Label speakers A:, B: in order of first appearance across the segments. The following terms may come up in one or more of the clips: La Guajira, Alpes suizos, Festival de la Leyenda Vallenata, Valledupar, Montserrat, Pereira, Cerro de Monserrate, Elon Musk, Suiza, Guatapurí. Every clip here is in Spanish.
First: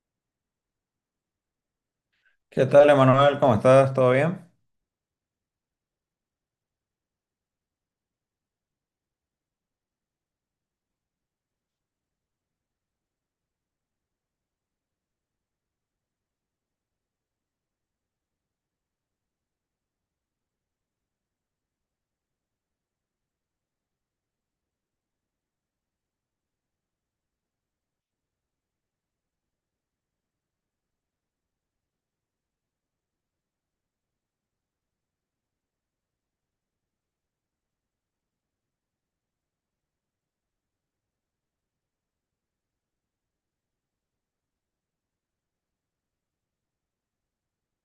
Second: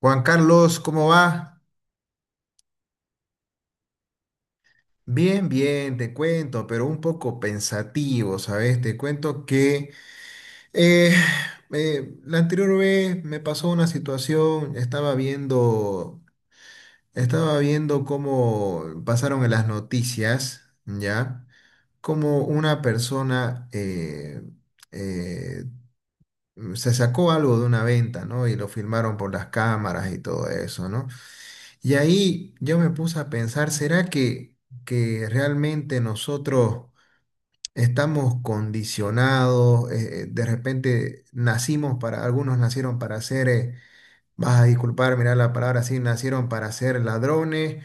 A: Juan Carlos, ¿cómo va?
B: ¿Qué tal, Emanuel? ¿Cómo estás? ¿Todo bien?
A: Bien, bien, te cuento, pero un poco pensativo, ¿sabes? Te cuento que eh, la anterior vez me pasó una situación, estaba viendo cómo pasaron en las noticias, ¿ya? Cómo una persona eh, se sacó algo de una venta, ¿no? Y lo filmaron por las cámaras y todo eso, ¿no? Y ahí yo me puse a pensar, ¿será que realmente nosotros estamos condicionados? De repente nacimos para, algunos nacieron para ser, vas a disculpar, mirar la palabra así, nacieron para ser ladrones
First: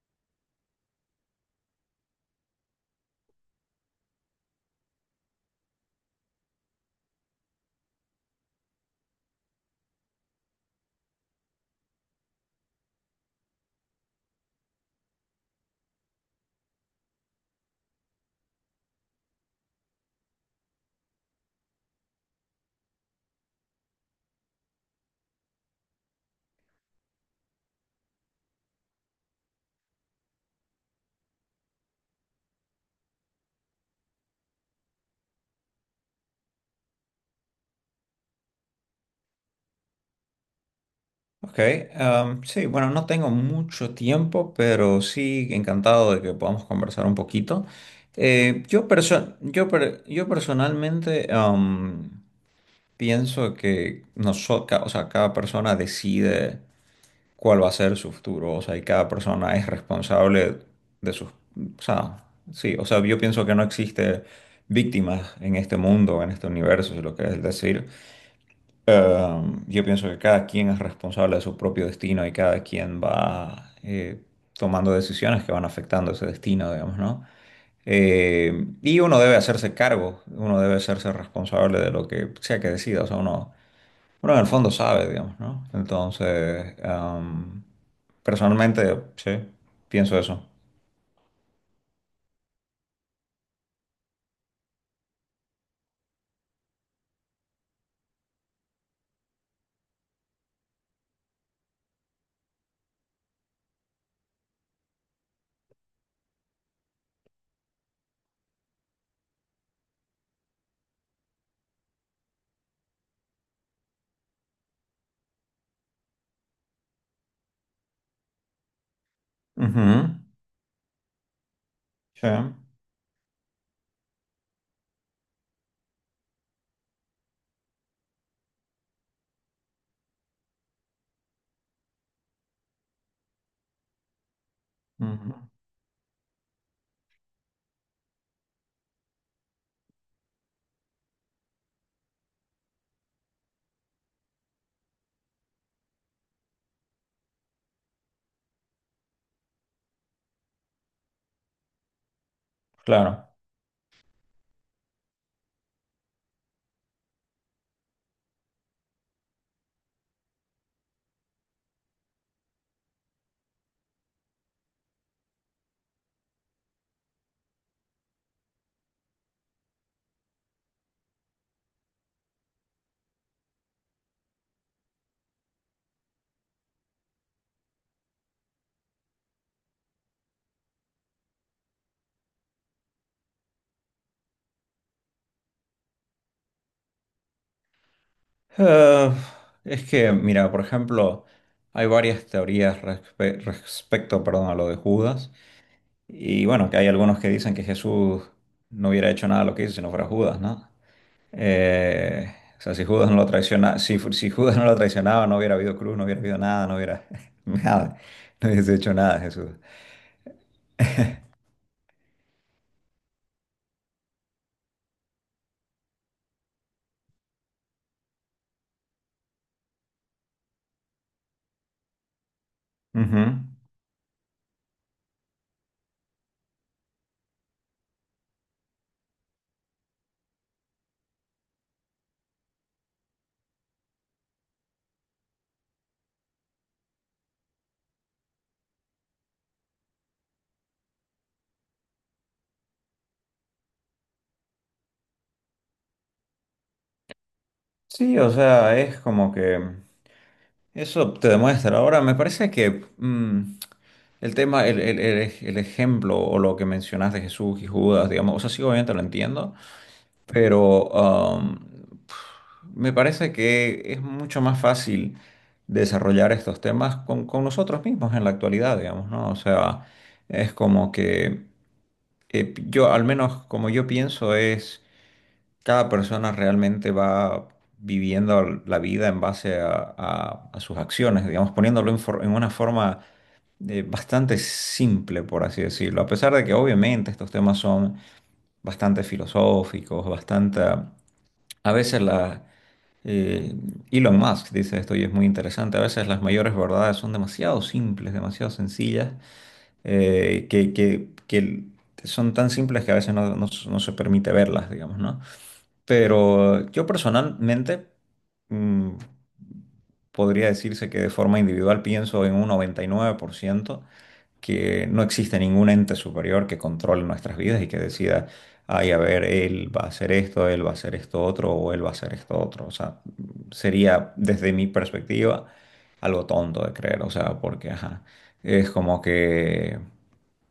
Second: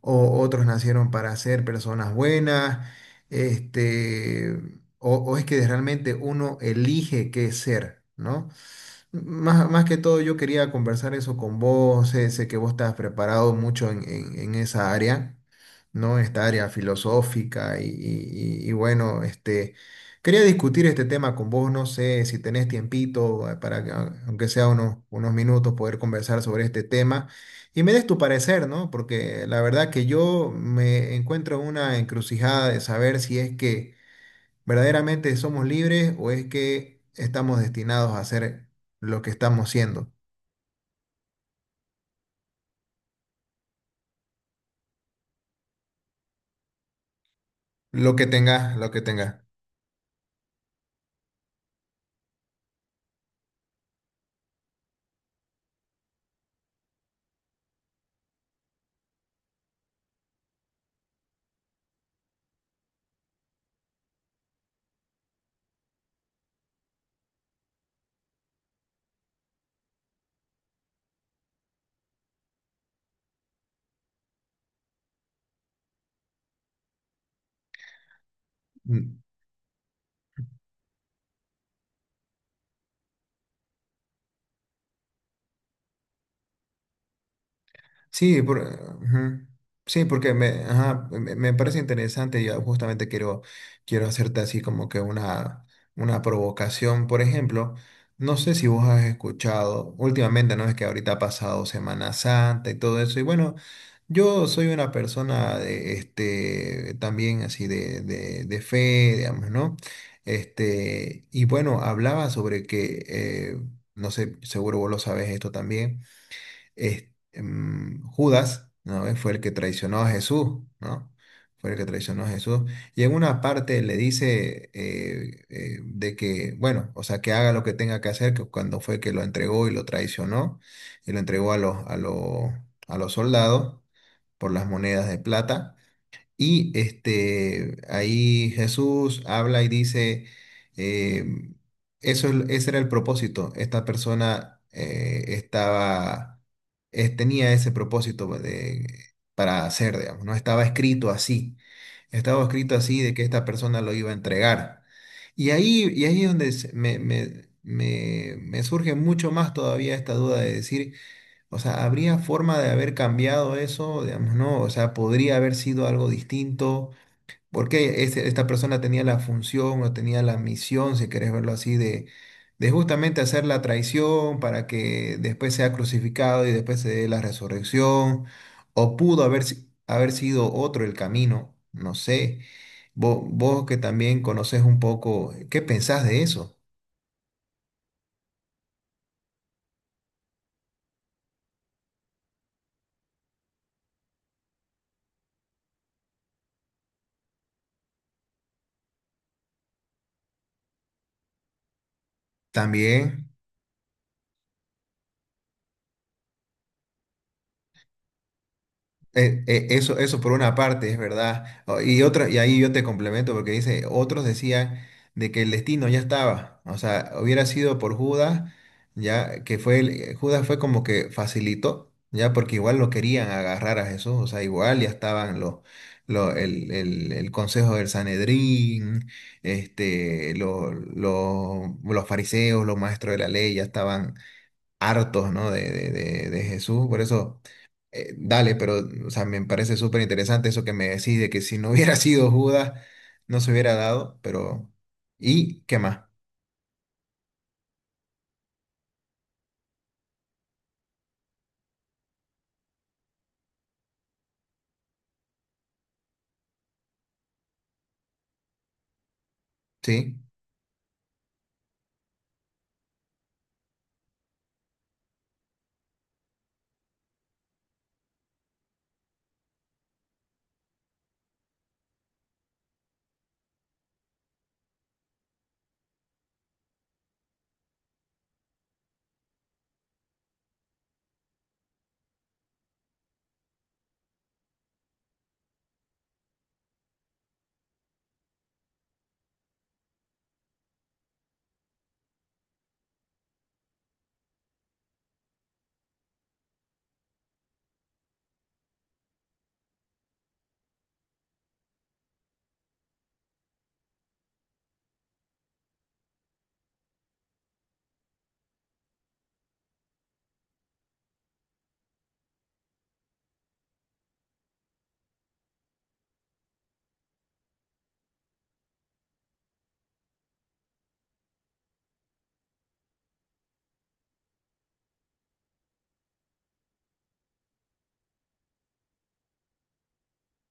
A: o otros nacieron para ser personas buenas, este, o es que realmente uno elige qué es ser, ¿no? Más que todo yo quería conversar eso con vos, sé que vos estás preparado mucho en, en esa área, ¿no? Esta área filosófica y bueno, este, quería discutir este tema con vos, no sé si tenés tiempito para que, aunque sea unos minutos, poder conversar sobre este tema y me des tu parecer, ¿no? Porque la verdad que yo me encuentro en una encrucijada de saber si es que ¿verdaderamente somos libres o es que estamos destinados a hacer lo que estamos siendo?
B: Ok. Sí, bueno, no tengo mucho tiempo, pero sí encantado de que podamos conversar un poquito.
A: Lo que tengas,
B: Yo,
A: lo que tengas.
B: perso- yo, per- yo personalmente pienso que nosotros, o sea, cada persona decide cuál va a ser su futuro, o sea, y cada persona es responsable de sus... O sea, sí, o sea, yo pienso que no existe víctimas en este mundo, en este universo, si lo que es decir. Yo pienso que cada quien es responsable de su propio destino y cada quien va tomando decisiones que van afectando ese destino, digamos, ¿no? Y uno debe hacerse cargo, uno debe hacerse responsable de lo que sea que decida, o sea, uno en el fondo sabe, digamos, ¿no? Entonces,
A: Sí,
B: personalmente, sí,
A: ujú. Sí,
B: pienso
A: porque
B: eso.
A: ajá, me parece interesante. Yo justamente quiero hacerte así como que una provocación. Por ejemplo, no sé si vos has escuchado últimamente, ¿no? Es que ahorita ha pasado Semana Santa y todo eso. Y bueno, yo soy una persona de, este, también así de fe, digamos, ¿no? Este, y bueno, hablaba sobre que, no sé, seguro vos lo sabes esto también Judas, ¿no? Fue el que
B: Ujú,
A: traicionó a Jesús, ¿no? Fue el que traicionó a
B: sí,
A: Jesús. Y en una parte le dice de que, bueno, o sea, que haga lo que tenga que hacer, que cuando fue que lo entregó y lo traicionó, y lo entregó a los soldados por las monedas de
B: ujú,
A: plata. Y este, ahí Jesús habla y dice, eh, ese era el propósito. Esta persona tenía ese propósito para hacer, digamos, no estaba escrito así. Estaba escrito así de que
B: claro.
A: esta persona lo iba a entregar. Y ahí es donde me surge mucho más todavía esta duda de decir, o sea, ¿habría forma de haber cambiado eso? Digamos, ¿no? O sea, podría haber sido algo distinto. Porque esta persona tenía la función o tenía la misión, si querés verlo así, de justamente hacer la traición para que después sea crucificado y después se dé la resurrección. O pudo haber, si- haber sido otro el camino, no sé. Vos que también conoces un poco, ¿qué pensás de eso?
B: Eh, es que, mira, por ejemplo, hay varias teorías respecto, perdón, a lo de Judas. Y bueno, que hay algunos que dicen que Jesús no hubiera hecho nada de lo que hizo si no fuera Judas, ¿no? O sea, si Judas no lo
A: También.
B: traiciona, si Judas no lo traicionaba, no hubiera habido cruz, no hubiera habido nada, no hubiera nada, no hubiese hecho nada
A: Eh,
B: Jesús.
A: eh, eso, eso por una parte es verdad. Y otra, y ahí yo te complemento porque dice, otros decían de que el destino ya estaba. O sea, hubiera sido por Judas, ya que fue Judas fue como que facilitó, ya porque igual lo
B: Ujú.
A: querían agarrar a Jesús. O sea, igual ya estaban los, lo- el consejo del Sanedrín, este, los fariseos, los maestros de la ley, ya estaban hartos, ¿no? De Jesús. Por eso, dale, pero, o sea, me parece súper interesante eso que me decís de que si no hubiera sido Judas, no se hubiera dado, pero... ¿Y qué más?
B: Sí, o sea, es como que. Eso te demuestra. Ahora, me parece que el tema, el ejemplo o lo que mencionaste, Jesús y Judas, digamos, o sea, sí, obviamente lo entiendo,
A: ¿Sí?
B: pero me parece que es mucho más fácil desarrollar estos temas con nosotros mismos en la actualidad, digamos, ¿no? O sea, es como que yo, al menos como yo pienso, es... Cada persona realmente va viviendo la vida en base a, a sus acciones, digamos, poniéndolo en, en una forma bastante simple, por así decirlo. A pesar de que obviamente estos temas son bastante filosóficos, bastante... A veces la... eh, Elon Musk dice esto y es muy interesante. A veces las mayores verdades son demasiado simples, demasiado sencillas, que, que son tan simples que a veces no se permite verlas, digamos, ¿no? Pero yo personalmente mm, podría decirse que de forma individual pienso en un 99% que no existe ningún ente superior que controle nuestras vidas y que decida, ay, a ver, él va a hacer esto, él va a hacer esto otro o él va a hacer esto otro. O sea, sería desde mi perspectiva algo tonto de creer, o sea, porque ajá, es como que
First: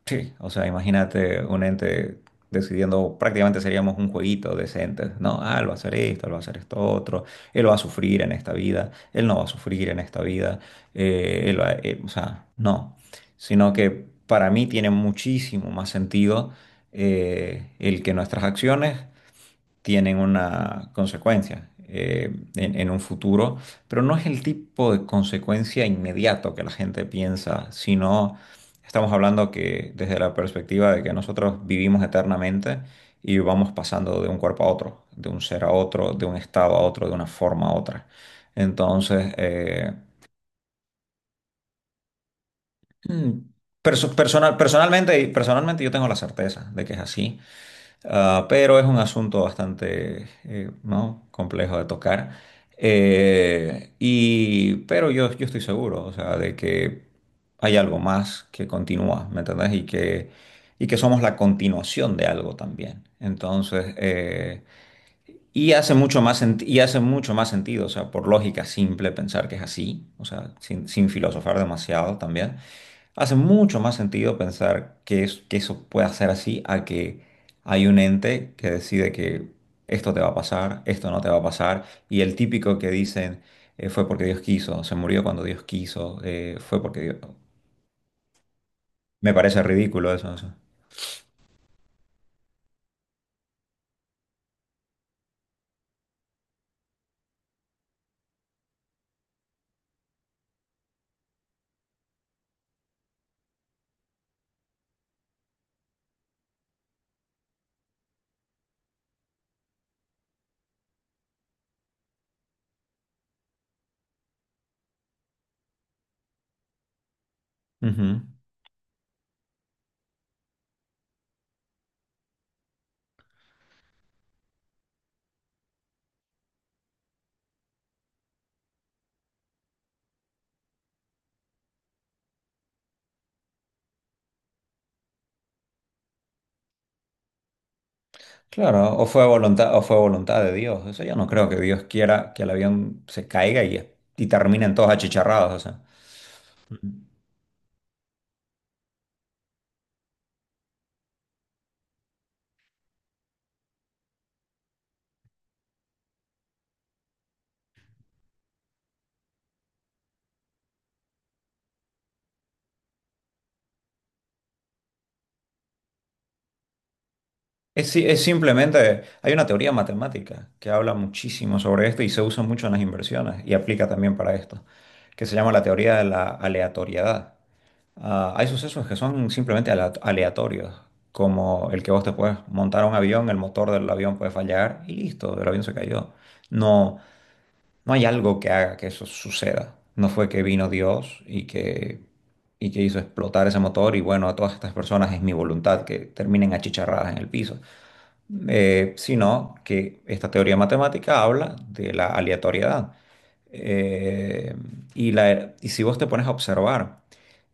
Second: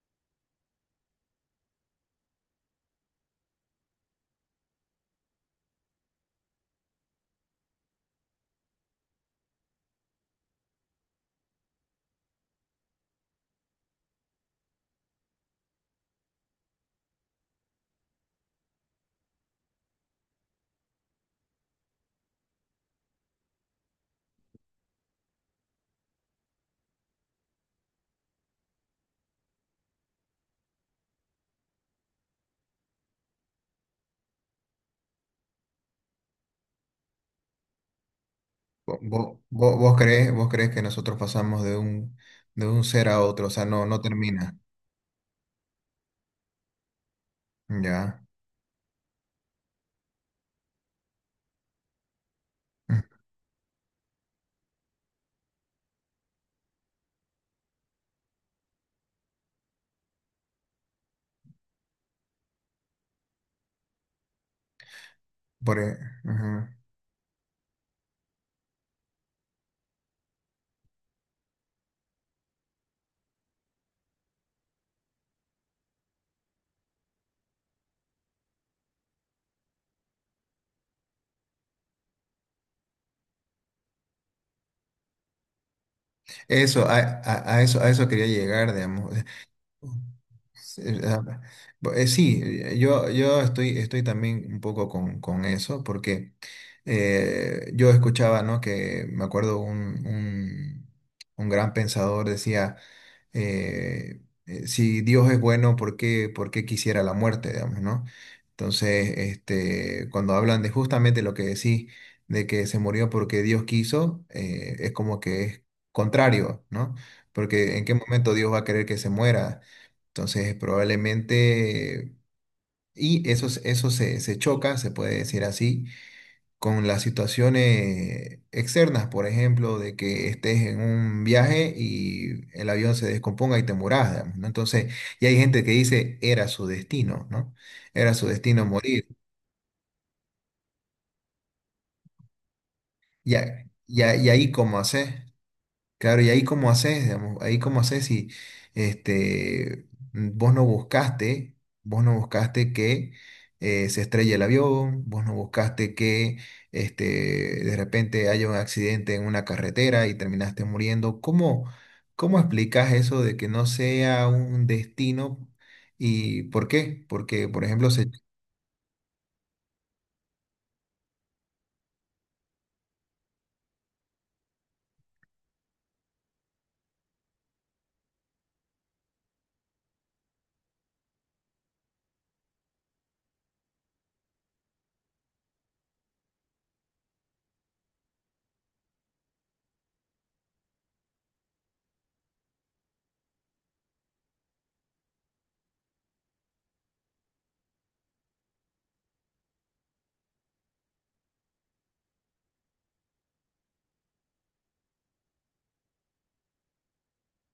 B: sí. O sea, imagínate un ente decidiendo, prácticamente seríamos un jueguito de ese ente. No, ah, él va a hacer esto, él va a hacer esto otro, él va a sufrir en esta vida, él no va a sufrir en esta vida, o sea, no. Sino que para mí tiene muchísimo más sentido el que nuestras acciones tienen una consecuencia en un futuro, pero no es el tipo de consecuencia inmediato que la gente piensa, sino estamos hablando que desde la perspectiva de que nosotros vivimos eternamente y vamos pasando de un cuerpo a otro, de un ser a otro, de un estado a otro, de una forma a otra. Entonces,
A: ¿Vos, vos, vos crees, vos crees que nosotros pasamos de un ser a
B: mm,
A: otro? O sea, no, no termina.
B: personalmente yo tengo la certeza de que es así.
A: Ya.
B: Ah, pero es un asunto bastante ¿no? complejo de tocar.
A: Mm.
B: Pero yo estoy seguro, o sea, de que hay algo más que continúa, ¿me entendés? Y que somos la continuación de algo también. Entonces, y
A: Por,
B: hace
A: e-
B: mucho más
A: Ujú.
B: y hace mucho más sentido, o sea, por lógica simple pensar que es así, o sea, sin filosofar demasiado también, hace mucho más sentido pensar que, que eso pueda ser así a que hay un ente que decide que esto te va a pasar, esto no te va a pasar, y el típico que dicen fue porque Dios quiso, se murió cuando Dios quiso, fue
A: Eso, a,
B: porque Dios...
A: a- a eso, a eso quería llegar, digamos.
B: Me parece ridículo eso, eso.
A: Sí, sí, yo estoy también un poco con eso, porque yo escuchaba, ¿no? Que me acuerdo un gran pensador decía, eh, si Dios es bueno, ¿por qué quisiera la muerte, digamos, ¿no? Entonces, este, cuando hablan de justamente lo que decís, de que se murió porque Dios quiso, es como que es contrario, ¿no? Porque ¿en qué
B: Ujú.
A: momento Dios va a querer que se muera? Entonces, probablemente, y eso se choca, se puede decir así, con las situaciones externas, por ejemplo, de que estés en un viaje y el avión se descomponga y te mueras, digamos, ¿no? Entonces, y hay gente que dice, era su destino, ¿no? Era su destino
B: Claro,
A: morir.
B: o fue voluntad de Dios. Eso yo no creo que Dios quiera que el avión se
A: Y,
B: caiga
A: a- y, a-
B: y
A: y ahí,
B: terminen
A: ¿cómo
B: todos
A: haces?
B: achicharrados. O sea.
A: Claro, y ahí cómo
B: Ujú.
A: haces, digamos, ahí cómo haces si este, vos no buscaste que se estrelle el avión, vos no buscaste que este, de repente haya un accidente en una carretera y terminaste muriendo. ¿Cómo explicas eso de que no sea un destino y por qué? Porque, por ejemplo,
B: Es,
A: se...
B: es simplemente, hay una teoría matemática que habla muchísimo sobre esto y se usa mucho en las inversiones y aplica también para esto, que se llama la teoría de la aleatoriedad. Ah, hay sucesos que son simplemente aleatorios, como el que vos te puedes montar a un avión, el motor del avión puede fallar y listo, el avión se cayó. No. No hay algo que haga que eso suceda. No fue que vino Dios y que hizo explotar ese motor y bueno, a todas estas personas es mi voluntad que terminen achicharradas en el piso. Sino que esta teoría matemática habla de la aleatoriedad. Eh, y si vos te pones a observar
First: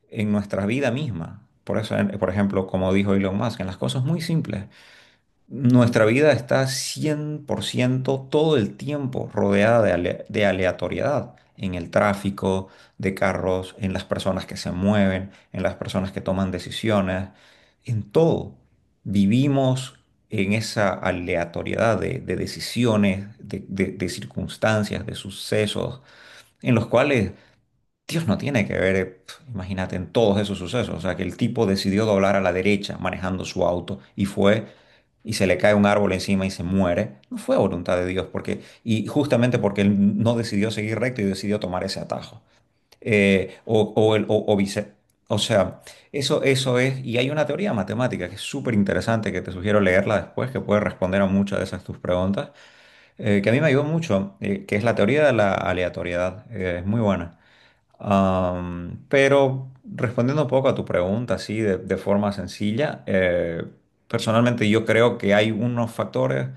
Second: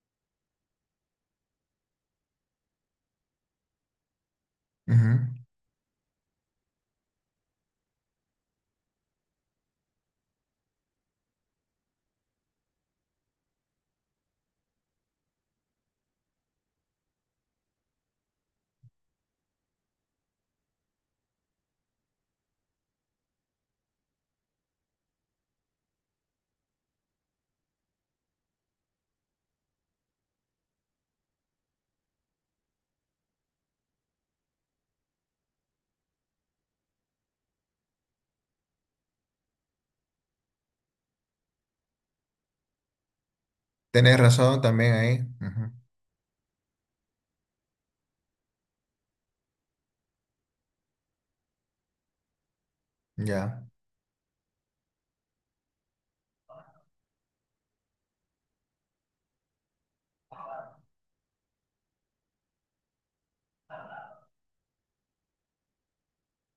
B: en nuestra vida misma, por eso, por ejemplo, como dijo Elon Musk, en las cosas muy simples,
A: Ujú.
B: nuestra vida está 100% todo el tiempo rodeada de, de aleatoriedad, en el tráfico de carros, en las personas que se mueven, en las personas que toman decisiones, en todo. Vivimos en esa aleatoriedad de decisiones, de, de circunstancias, de sucesos, en los cuales Dios no tiene que ver, imagínate, en todos esos sucesos. O sea, que el tipo decidió doblar a la derecha manejando su auto y fue y se le cae un árbol encima y se muere. No fue voluntad de Dios, porque, y justamente porque él no decidió seguir recto y decidió tomar ese atajo. O,
A: Tenés
B: el- o
A: razón
B: vice-
A: también ahí.
B: O
A: Ujú.
B: sea, eso es, y hay una teoría matemática que es súper interesante, que te sugiero leerla después, que puede responder a muchas de esas tus preguntas, que a mí
A: Ya,
B: me ayudó mucho, que es la teoría de la aleatoriedad. Es muy buena. Pero respondiendo un poco a tu pregunta, así de forma sencilla, personalmente yo creo que hay unos factores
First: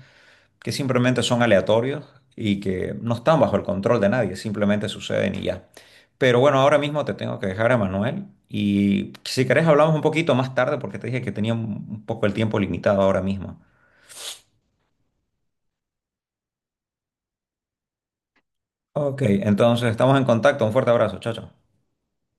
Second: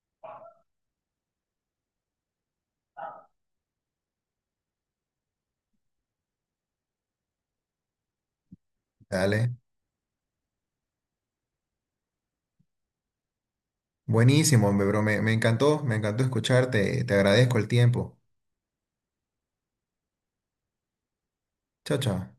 B: que simplemente son aleatorios y que no están bajo el control de nadie, simplemente suceden y ya. Pero bueno, ahora mismo te tengo que dejar a Manuel y si
A: dale.
B: querés hablamos un poquito más tarde porque te dije que tenía un poco el tiempo limitado ahora mismo.
A: Buenísimo, hombre, bro. Me encantó escucharte. Te agradezco el tiempo.
B: Ok, entonces estamos en contacto. Un fuerte abrazo, chao, chao.
A: Chao, chao.